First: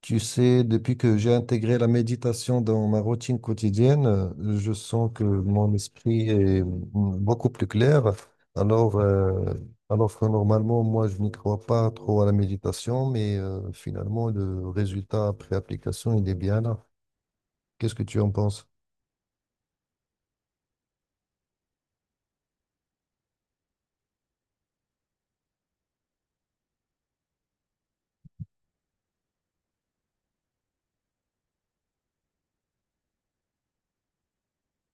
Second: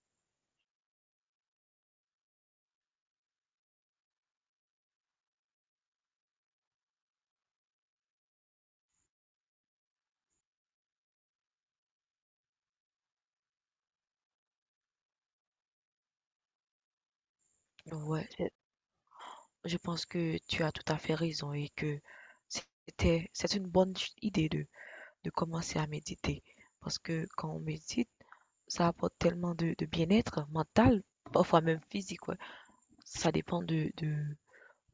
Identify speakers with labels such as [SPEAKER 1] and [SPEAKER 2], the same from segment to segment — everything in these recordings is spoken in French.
[SPEAKER 1] Tu sais, depuis que j'ai intégré la méditation dans ma routine quotidienne, je sens que mon esprit est beaucoup plus clair. Alors, euh, alors que normalement, moi, je n'y crois pas trop à la méditation, mais finalement, le résultat après application, il est bien là. Qu'est-ce que tu
[SPEAKER 2] Ouais,
[SPEAKER 1] en
[SPEAKER 2] je
[SPEAKER 1] penses?
[SPEAKER 2] je pense que tu as tout à fait raison et que c'est une bonne idée de commencer à méditer. Parce que quand on médite, ça apporte tellement de bien-être mental, parfois même physique, ouais. Ça dépend de, de,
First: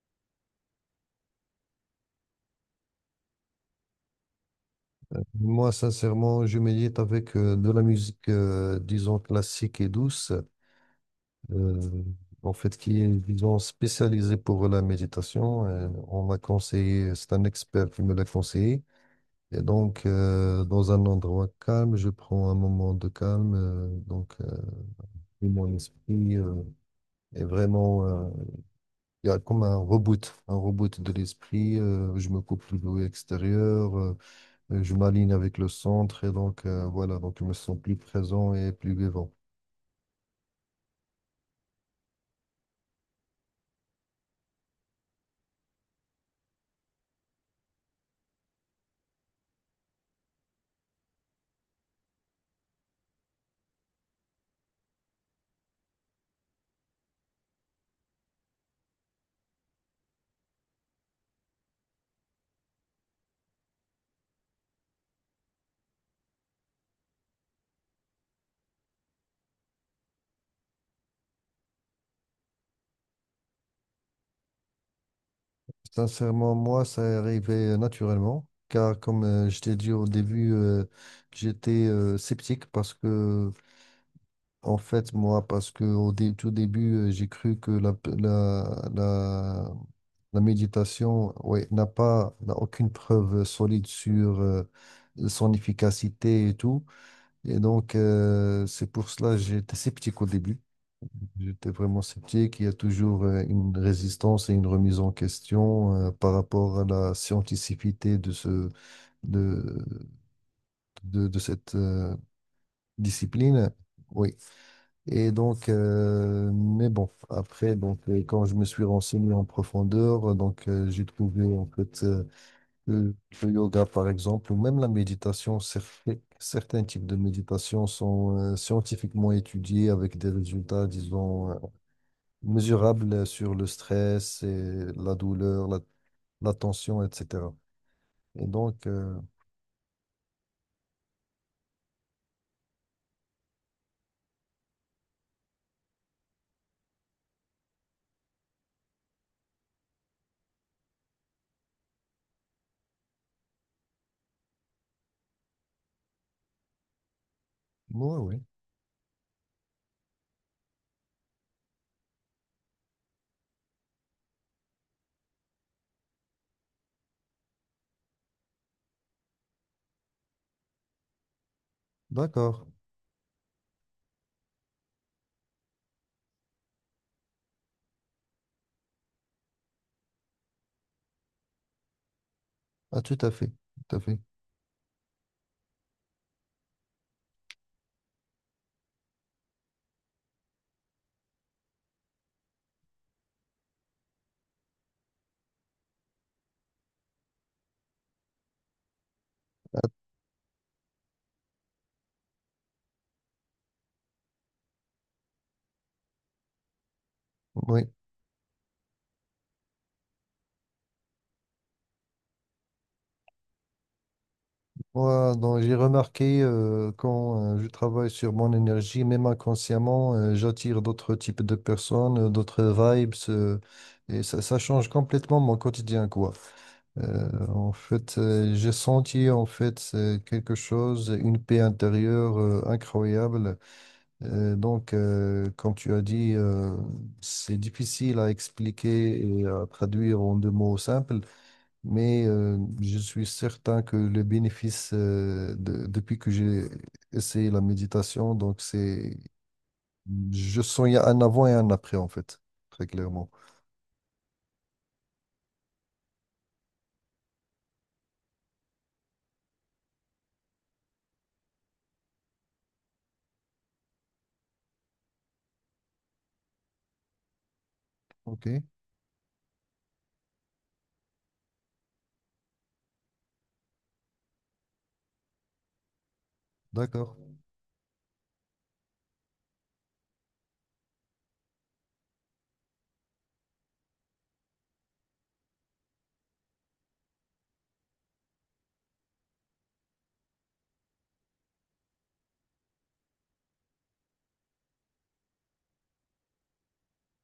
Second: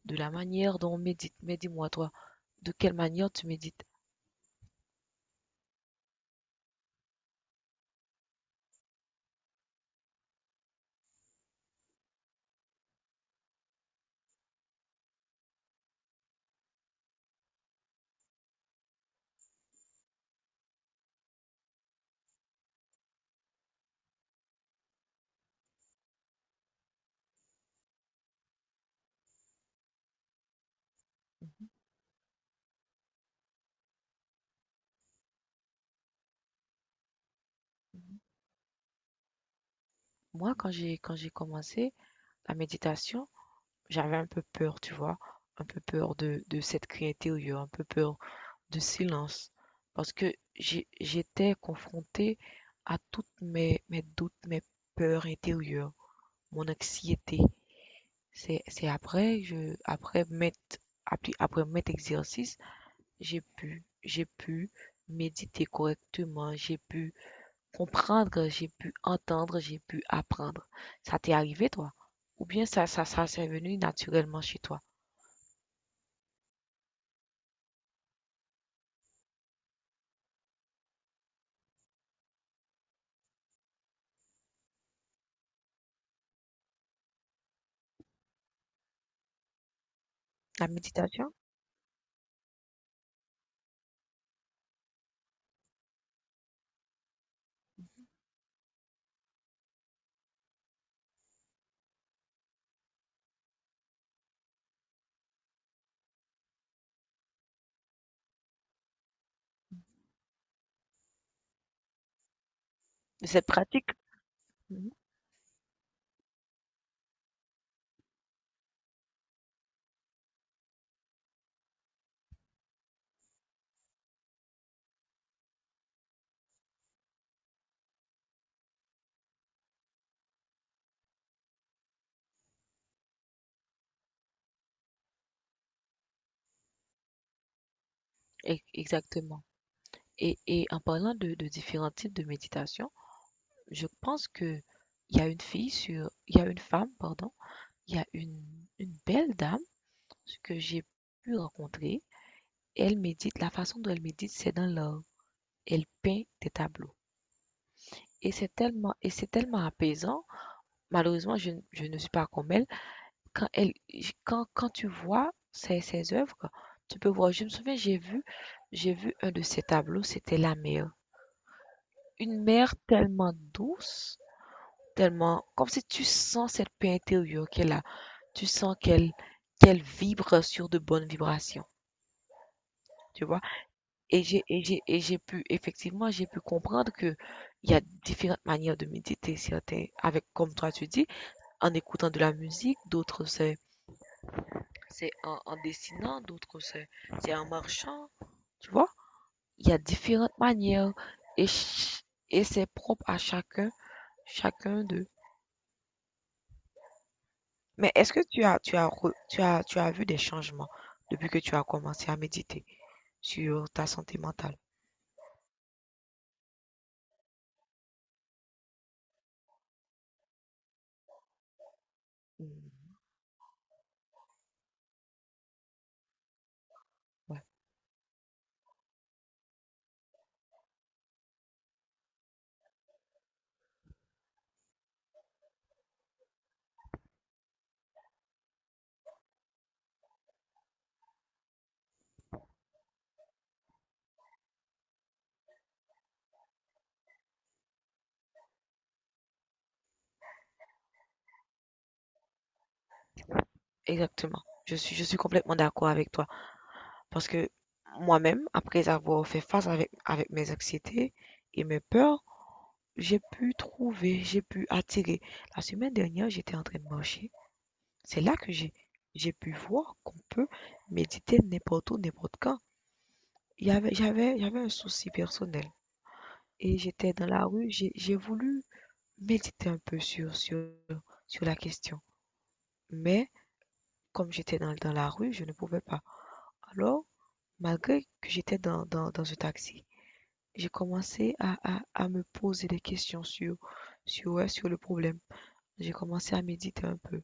[SPEAKER 2] de la manière dont on médite. Mais dis-moi, toi, de quelle manière tu médites?
[SPEAKER 1] Moi, sincèrement, je médite avec de la musique, disons, classique et douce. euh, En fait, qui est, disons, spécialisé pour la méditation. On m'a conseillé, c'est un expert qui me l'a conseillé. Et donc, dans un endroit calme, je prends un moment de calme. Et mon esprit est vraiment, il y a comme un reboot de
[SPEAKER 2] Mhm,
[SPEAKER 1] l'esprit. Je me coupe du bruit extérieur, je m'aligne avec le centre. Et donc, voilà, donc je me sens plus
[SPEAKER 2] mhm.
[SPEAKER 1] présent et plus vivant.
[SPEAKER 2] Moi, quand j'ai commencé la méditation, j'avais un peu peur, tu vois? Un peu peur de cette criée intérieure, un peu peur de silence. Parce que j'étais confrontée à toutes mes doutes, mes peurs intérieures, mon anxiété. C'est après, je, après mettre, après, après mettre exercice, j'ai pu méditer correctement, j'ai pu comprendre, j'ai pu entendre, j'ai pu apprendre. Ça t'est arrivé, toi? Ou bien ça, c'est venu naturellement chez toi?
[SPEAKER 1] Sincèrement, moi, ça est arrivé naturellement, car comme je t'ai dit au début, j'étais sceptique parce que, en fait, moi, parce que au tout début, j'ai cru que la
[SPEAKER 2] La méditation,
[SPEAKER 1] méditation, ouais, n'a aucune preuve solide sur son efficacité et tout. Et donc, c'est pour cela que j'étais sceptique au début. J'étais vraiment sceptique. Il y a toujours une résistance et une remise en question par rapport à la scientificité de de, de cette
[SPEAKER 2] de cette
[SPEAKER 1] discipline.
[SPEAKER 2] pratique.
[SPEAKER 1] Oui.
[SPEAKER 2] Mhm.
[SPEAKER 1] Et donc, mais bon, après, donc, quand je me suis renseigné en profondeur, j'ai trouvé en fait le, le yoga, par exemple, ou même la méditation, certains types de méditation sont scientifiquement étudiés avec des résultats, disons, mesurables sur le stress et la douleur, la tension, etc. Et donc,
[SPEAKER 2] Exactement. Et en parlant de différents types de méditation, je pense que il y a une il y a une femme, pardon, il y a une belle dame que j'ai pu rencontrer. Et elle médite, la façon dont elle médite, c'est dans l'art. Elle peint des tableaux.
[SPEAKER 1] oui, oui,
[SPEAKER 2] Et c'est tellement apaisant. Malheureusement, je ne suis pas comme elle. Quand elle, quand tu vois ses œuvres, tu peux voir. Je me souviens, j'ai vu un de ses tableaux, c'était la mer. Une
[SPEAKER 1] d'accord.
[SPEAKER 2] mer tellement douce, tellement, comme si tu sens cette paix intérieure qu'elle a. Tu sens qu'elle vibre sur de bonnes vibrations.
[SPEAKER 1] Ah, tout
[SPEAKER 2] Tu
[SPEAKER 1] à
[SPEAKER 2] vois?
[SPEAKER 1] fait, tout à fait.
[SPEAKER 2] Et j'ai pu effectivement, j'ai pu comprendre que il y a différentes manières de méditer. Certains avec comme toi tu dis, en écoutant de la musique, d'autres en dessinant, d'autres c'est en marchant, tu vois? Il y a différentes manières et ch- et c'est propre à chacun, chacun d'eux.
[SPEAKER 1] Oui.
[SPEAKER 2] Mais est-ce que tu as re- tu as vu des changements depuis que tu as commencé à méditer sur ta santé mentale?
[SPEAKER 1] Moi, donc, j'ai remarqué quand je travaille sur mon énergie, même inconsciemment, j'attire d'autres types de personnes, d'autres
[SPEAKER 2] Hmm,
[SPEAKER 1] vibes, et ça change complètement mon quotidien, quoi.
[SPEAKER 2] ouais.
[SPEAKER 1] Euh, En fait, j'ai senti en fait c'est quelque chose, une paix intérieure incroyable. Comme tu as dit, c'est difficile à expliquer et à traduire en deux mots simples mais je suis certain que le bénéfice, depuis que j'ai essayé la méditation, je sens il y a un avant et un après, en fait, très clairement.
[SPEAKER 2] Exactement. Je suis complètement d'accord avec toi. Parce que moi-même, après avoir fait face avec mes anxiétés et mes peurs, j'ai pu attirer. La semaine dernière, j'étais en train de marcher. C'est là que
[SPEAKER 1] OK,
[SPEAKER 2] j'ai pu voir qu'on peut méditer n'importe où, n'importe quand. Il y avait, j'avais, j'avais un souci personnel. Et j'étais
[SPEAKER 1] d'accord.
[SPEAKER 2] dans la rue, j'ai voulu méditer un peu sur la question. Mais comme j'étais dans la rue, je ne pouvais pas. Alors, malgré que j'étais dans un taxi, j'ai commencé à me poser des questions sur, ouais, sur le problème. J'ai commencé à méditer un peu.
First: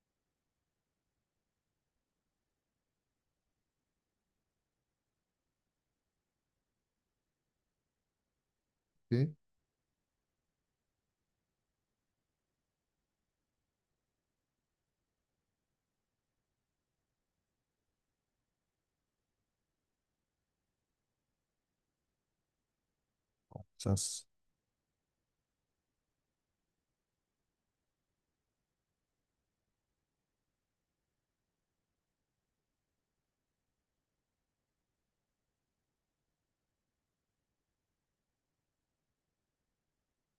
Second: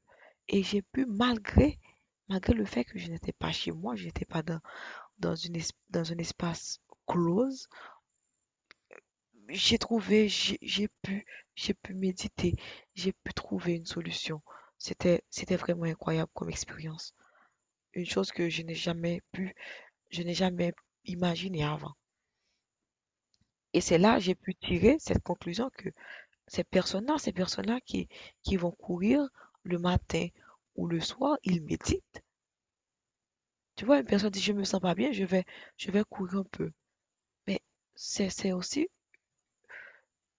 [SPEAKER 2] Et j'ai pu, malgré le fait que je n'étais pas chez moi, je n'étais pas dans un espace close,
[SPEAKER 1] OK.
[SPEAKER 2] j'ai trouvé, j'ai j'ai pu, j'ai pu méditer, j'ai pu trouver une solution. C'était vraiment incroyable comme expérience. Une chose que je n'ai jamais imaginé avant. Et
[SPEAKER 1] Ça
[SPEAKER 2] c'est là que
[SPEAKER 1] s-
[SPEAKER 2] j'ai pu tirer cette conclusion que ces personnes-là qui vont courir le matin ou le soir, ils méditent. Tu vois, une personne dit, je me sens pas bien, je vais courir un peu. Mais c'est aussi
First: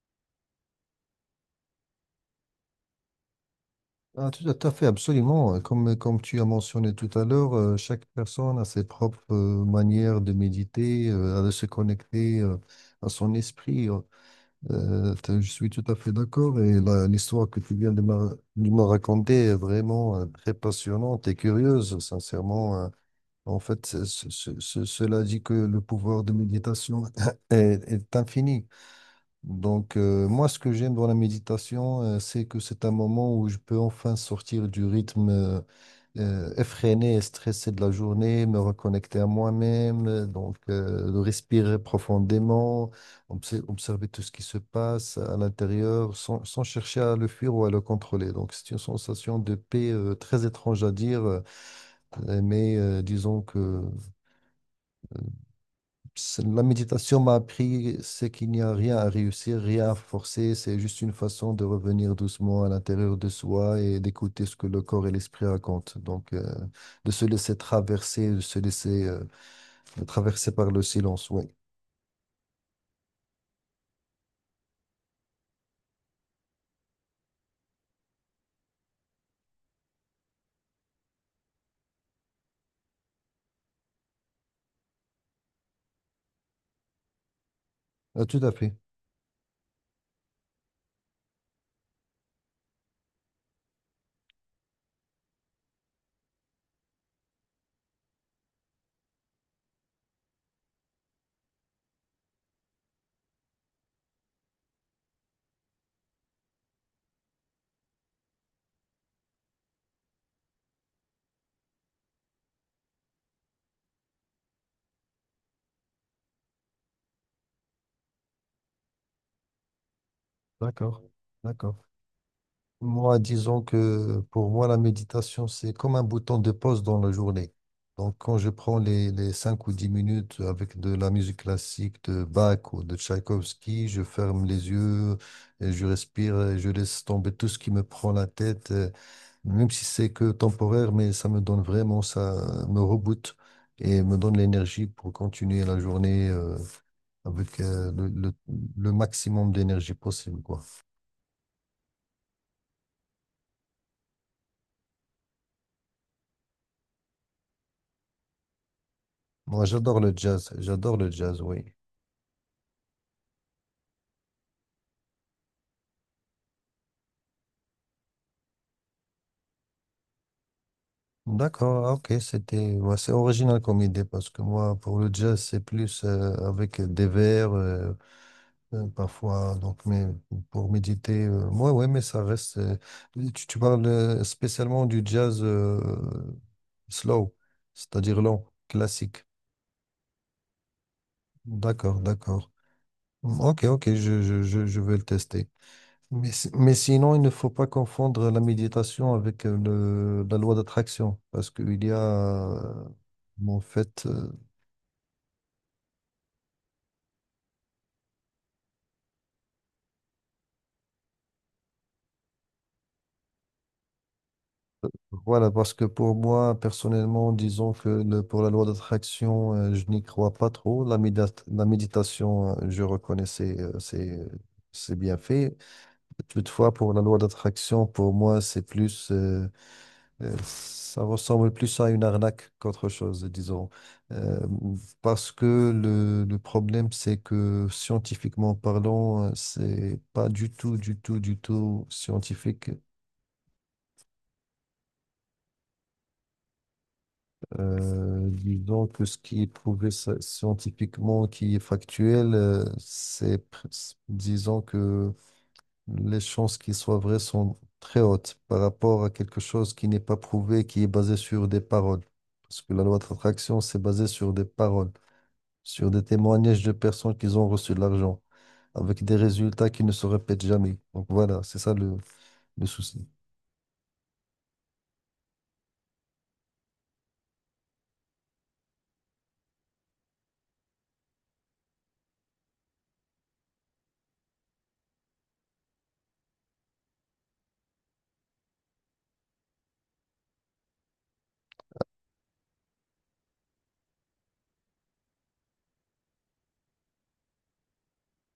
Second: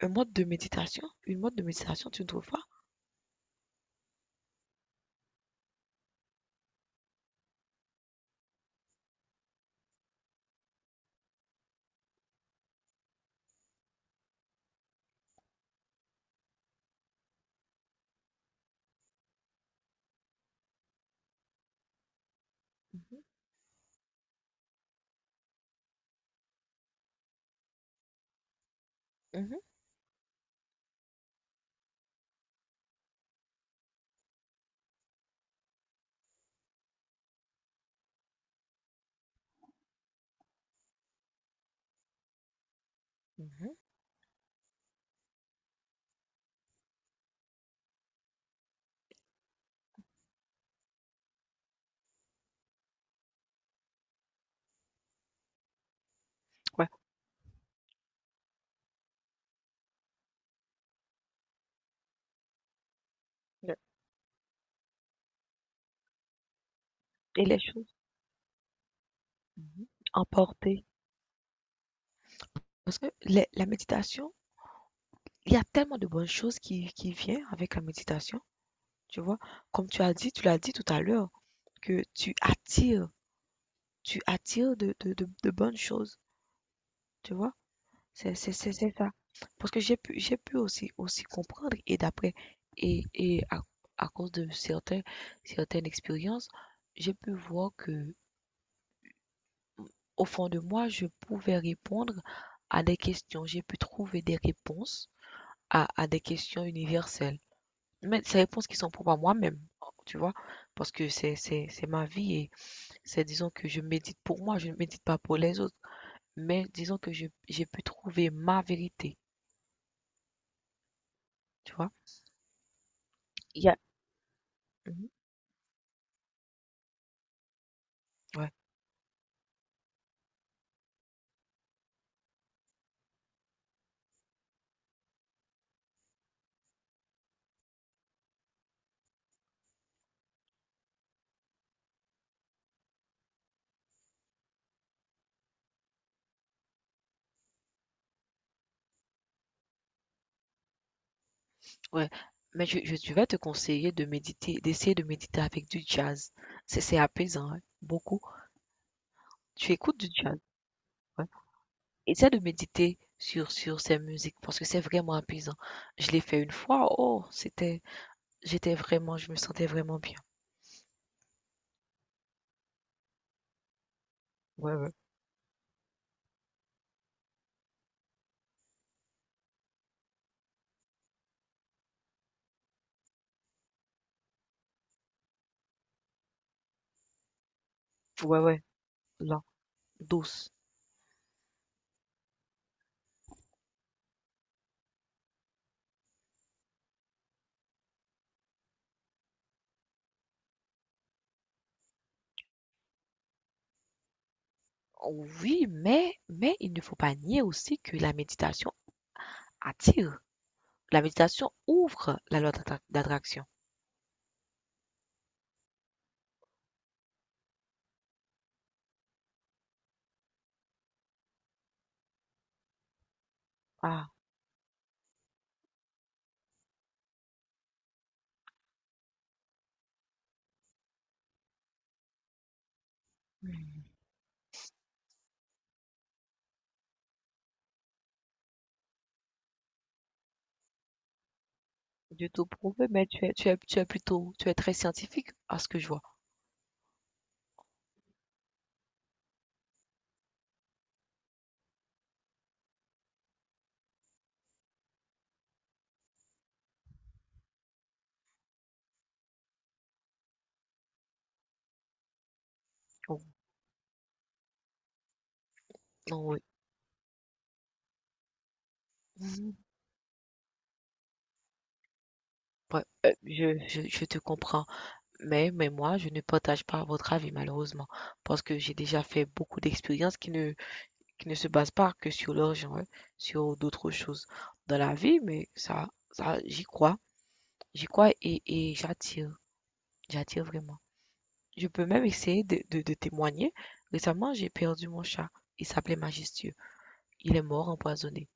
[SPEAKER 2] un mode de méditation? Une mode de méditation, tu ne trouves pas?
[SPEAKER 1] ah, tout à fait, absolument. Comme tu as mentionné tout à l'heure, chaque personne a ses propres manières de méditer, de se connecter à son esprit. Je suis tout à fait d'accord et l'histoire que tu viens de me raconter est vraiment très passionnante et curieuse, sincèrement.
[SPEAKER 2] Mhm,
[SPEAKER 1] En fait, cela dit que le pouvoir de méditation est, est infini.
[SPEAKER 2] mhm,
[SPEAKER 1] Donc, moi, ce que j'aime dans la méditation, c'est que c'est un moment où je peux enfin sortir du rythme effréné et stressé de la journée, me reconnecter à moi-même, de respirer profondément,
[SPEAKER 2] mhm.
[SPEAKER 1] observer tout ce qui se passe à l'intérieur sans chercher à le fuir ou à le contrôler. Donc, c'est une sensation de paix très étrange à dire, mais disons que la
[SPEAKER 2] Ouais.
[SPEAKER 1] méditation m'a appris, c'est qu'il n'y a rien à réussir, rien à forcer, c'est juste une façon de revenir doucement à l'intérieur de
[SPEAKER 2] Le-
[SPEAKER 1] soi et d'écouter ce que le corps et l'esprit racontent. Donc, de se
[SPEAKER 2] Et
[SPEAKER 1] laisser
[SPEAKER 2] les choses
[SPEAKER 1] traverser, de se laisser
[SPEAKER 2] mhm,
[SPEAKER 1] traverser par le
[SPEAKER 2] emportées.
[SPEAKER 1] silence, oui.
[SPEAKER 2] Parce que la méditation, il y a tellement de bonnes choses qui viennent avec la méditation, tu vois? Comme tu as dit, tu l'as dit tout à l'heure, que tu attires de bonnes choses, tu vois? C'est
[SPEAKER 1] Tout à
[SPEAKER 2] c'est c'est
[SPEAKER 1] fait.
[SPEAKER 2] c'est ça. Parce que j'ai pu aussi aussi comprendre et d'après et à cause de certains certaines expériences, j'ai pu voir que au fond de moi, je pouvais répondre à des questions. J'ai pu trouver des réponses à des questions universelles. Mais ces réponses qui sont propres à moi-même, tu vois? Parce que c'est ma vie et c'est disons que je médite pour moi, je ne médite pas pour les autres. Mais disons que je j'ai pu trouver ma vérité,
[SPEAKER 1] D'accord,
[SPEAKER 2] tu
[SPEAKER 1] d'accord.
[SPEAKER 2] vois?
[SPEAKER 1] Moi, disons
[SPEAKER 2] Il y a
[SPEAKER 1] que pour moi, la
[SPEAKER 2] mhm.
[SPEAKER 1] méditation, c'est comme un bouton de pause dans la journée. Donc, quand je
[SPEAKER 2] Ouais,
[SPEAKER 1] prends les 5 ou 10 minutes avec de la musique classique de Bach ou de Tchaïkovski, je ferme les yeux, et je respire, et je laisse tomber tout ce qui me prend la tête, même si c'est que temporaire, mais ça me donne vraiment, ça me reboote et me donne l'énergie pour continuer la journée, avec, le maximum d'énergie possible, quoi.
[SPEAKER 2] ouais. Mais je vais te conseiller de méditer, d'essayer de méditer avec du jazz. C'est apaisant, hein, beaucoup.
[SPEAKER 1] Moi,
[SPEAKER 2] Tu écoutes
[SPEAKER 1] j'adore
[SPEAKER 2] du
[SPEAKER 1] le
[SPEAKER 2] jazz,
[SPEAKER 1] jazz. J'adore le
[SPEAKER 2] ouais.
[SPEAKER 1] jazz, oui.
[SPEAKER 2] Essaie de méditer sur ces musiques parce que c'est vraiment apaisant. Je l'ai fait une fois, oh, c'était j'étais vraiment, je me sentais vraiment bien.
[SPEAKER 1] D'accord, ah, ok, c'était, ouais, c'est original comme idée parce que
[SPEAKER 2] Ouais,
[SPEAKER 1] moi,
[SPEAKER 2] ouais.
[SPEAKER 1] pour le jazz, c'est plus avec des vers, parfois, donc, mais pour méditer, ouais, ouais, mais ça reste. Tu parles spécialement du jazz slow, c'est-à-dire
[SPEAKER 2] Ouais,
[SPEAKER 1] lent,
[SPEAKER 2] ouais.
[SPEAKER 1] classique.
[SPEAKER 2] La douce.
[SPEAKER 1] D'accord, d'accord. Ok, ok, je vais le tester. Mais, mais sinon, il ne faut pas confondre la méditation avec la loi d'attraction, parce qu'il y a, en fait, euh,
[SPEAKER 2] Oui, mais il ne faut pas nier aussi que la méditation attire. La méditation ouvre la loi d'attraction.
[SPEAKER 1] voilà, parce que pour moi, personnellement, disons que pour la loi d'attraction, je n'y crois pas trop. La méditation, je reconnais
[SPEAKER 2] Ah,
[SPEAKER 1] ses, ses bienfaits. Toutefois, pour la loi d'attraction, pour moi, c'est plus... Ça ressemble plus à une arnaque qu'autre chose, disons.
[SPEAKER 2] hmm.
[SPEAKER 1] Euh, Parce que le problème, c'est que scientifiquement parlant, c'est pas du tout
[SPEAKER 2] Du tout
[SPEAKER 1] scientifique.
[SPEAKER 2] prouvé, mais tu es très scientifique à ce que je vois.
[SPEAKER 1] Disons que ce qui est prouvé scientifiquement, qui est factuel, disons que les chances qu'il soit vrai sont très hautes par rapport à quelque chose qui n'est pas prouvé, qui est basé sur des paroles. Parce que la loi de
[SPEAKER 2] Oh,
[SPEAKER 1] l'attraction, c'est basé sur des paroles. Sur des
[SPEAKER 2] non, oui.
[SPEAKER 1] témoignages de personnes qui ont reçu de l'argent, avec des
[SPEAKER 2] Mhm.
[SPEAKER 1] résultats qui ne se répètent jamais. Donc voilà, c'est ça le
[SPEAKER 2] Ouais,
[SPEAKER 1] souci.
[SPEAKER 2] je te comprends. Mais moi, je ne partage pas votre avis, malheureusement. Parce que j'ai déjà fait beaucoup d'expériences qui ne se basent pas que sur l'argent, hein, sur d'autres choses dans la vie, mais ça, j'y crois. J'y crois et j'attire, j'attire vraiment. Je peux même essayer de témoigner. Récemment, j'ai perdu mon chat. Il s'appelait Majestueux. Il est mort empoisonné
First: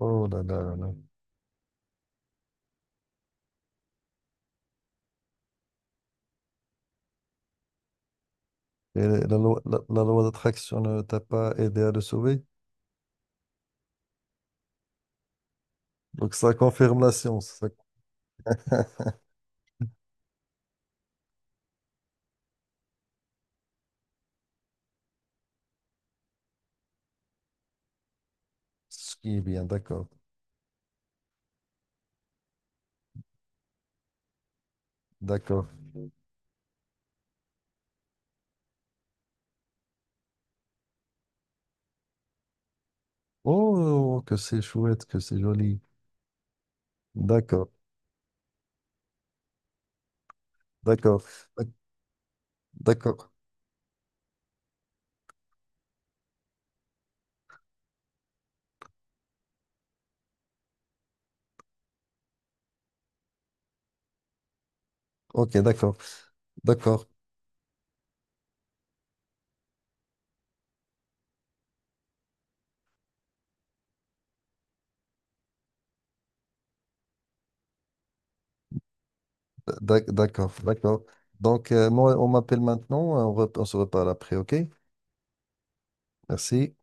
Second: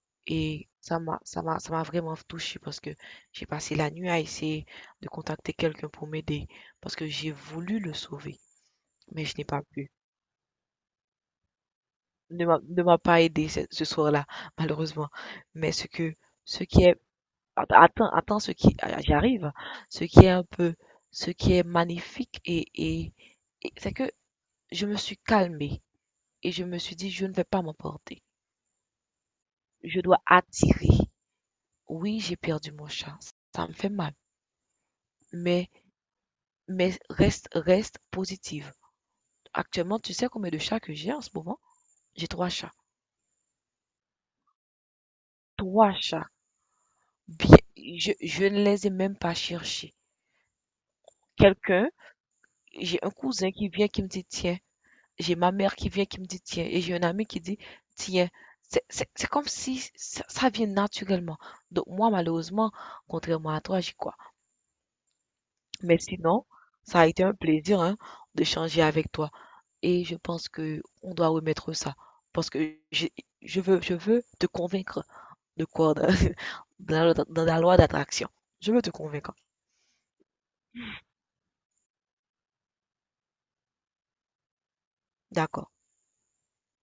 [SPEAKER 1] Oh là là
[SPEAKER 2] et
[SPEAKER 1] là là.
[SPEAKER 2] ça m'a vraiment touchée parce que j'ai passé la nuit à essayer de contacter quelqu'un pour m'aider parce que j'ai voulu le sauver,
[SPEAKER 1] Et
[SPEAKER 2] mais je n'ai pas pu.
[SPEAKER 1] la loi d'attraction ne t'a pas aidé à le sauver?
[SPEAKER 2] Ne m'a pas aidé ce soir-là malheureusement, mais ce que
[SPEAKER 1] Donc ça
[SPEAKER 2] ce qui est
[SPEAKER 1] confirme la science.
[SPEAKER 2] Attends, attends ce qui, ah, j'arrive. Ce qui est un peu, ce qui est magnifique et c'est que je me suis calmée et je me suis dit, je ne vais pas m'emporter.
[SPEAKER 1] Ce qui est bien,
[SPEAKER 2] Je
[SPEAKER 1] d'accord.
[SPEAKER 2] dois attirer. Oui, j'ai perdu mon chat. Ça me fait mal.
[SPEAKER 1] D'accord.
[SPEAKER 2] Mais, mais reste positive. Actuellement, tu sais combien de chats que j'ai en ce moment? J'ai trois chats.
[SPEAKER 1] Oh, que c'est chouette, que c'est joli.
[SPEAKER 2] Trois chats. Bien,
[SPEAKER 1] D'accord,
[SPEAKER 2] je ne les ai même pas cherchés.
[SPEAKER 1] d'accord, d'ac-
[SPEAKER 2] Quelqu'un, j'ai un
[SPEAKER 1] d'accord.
[SPEAKER 2] cousin qui vient qui me dit, tiens, j'ai ma mère qui vient qui me dit tiens et j'ai un ami qui dit tiens. C'est comme si ça vient naturellement. Donc moi, malheureusement, contrairement à toi, j'y crois.
[SPEAKER 1] Ok, d'accord,
[SPEAKER 2] Mais sinon, ça
[SPEAKER 1] d'accord,
[SPEAKER 2] a été un plaisir hein, d'échanger avec toi. Et je pense que on doit remettre ça. Parce que je veux te convaincre de quoi? De, de la loi d'attraction. Je veux te convaincre.
[SPEAKER 1] d'accord, d'accord. Donc, moi, on m'appelle maintenant, on se reparle après, ok?
[SPEAKER 2] D'accord.
[SPEAKER 1] Merci.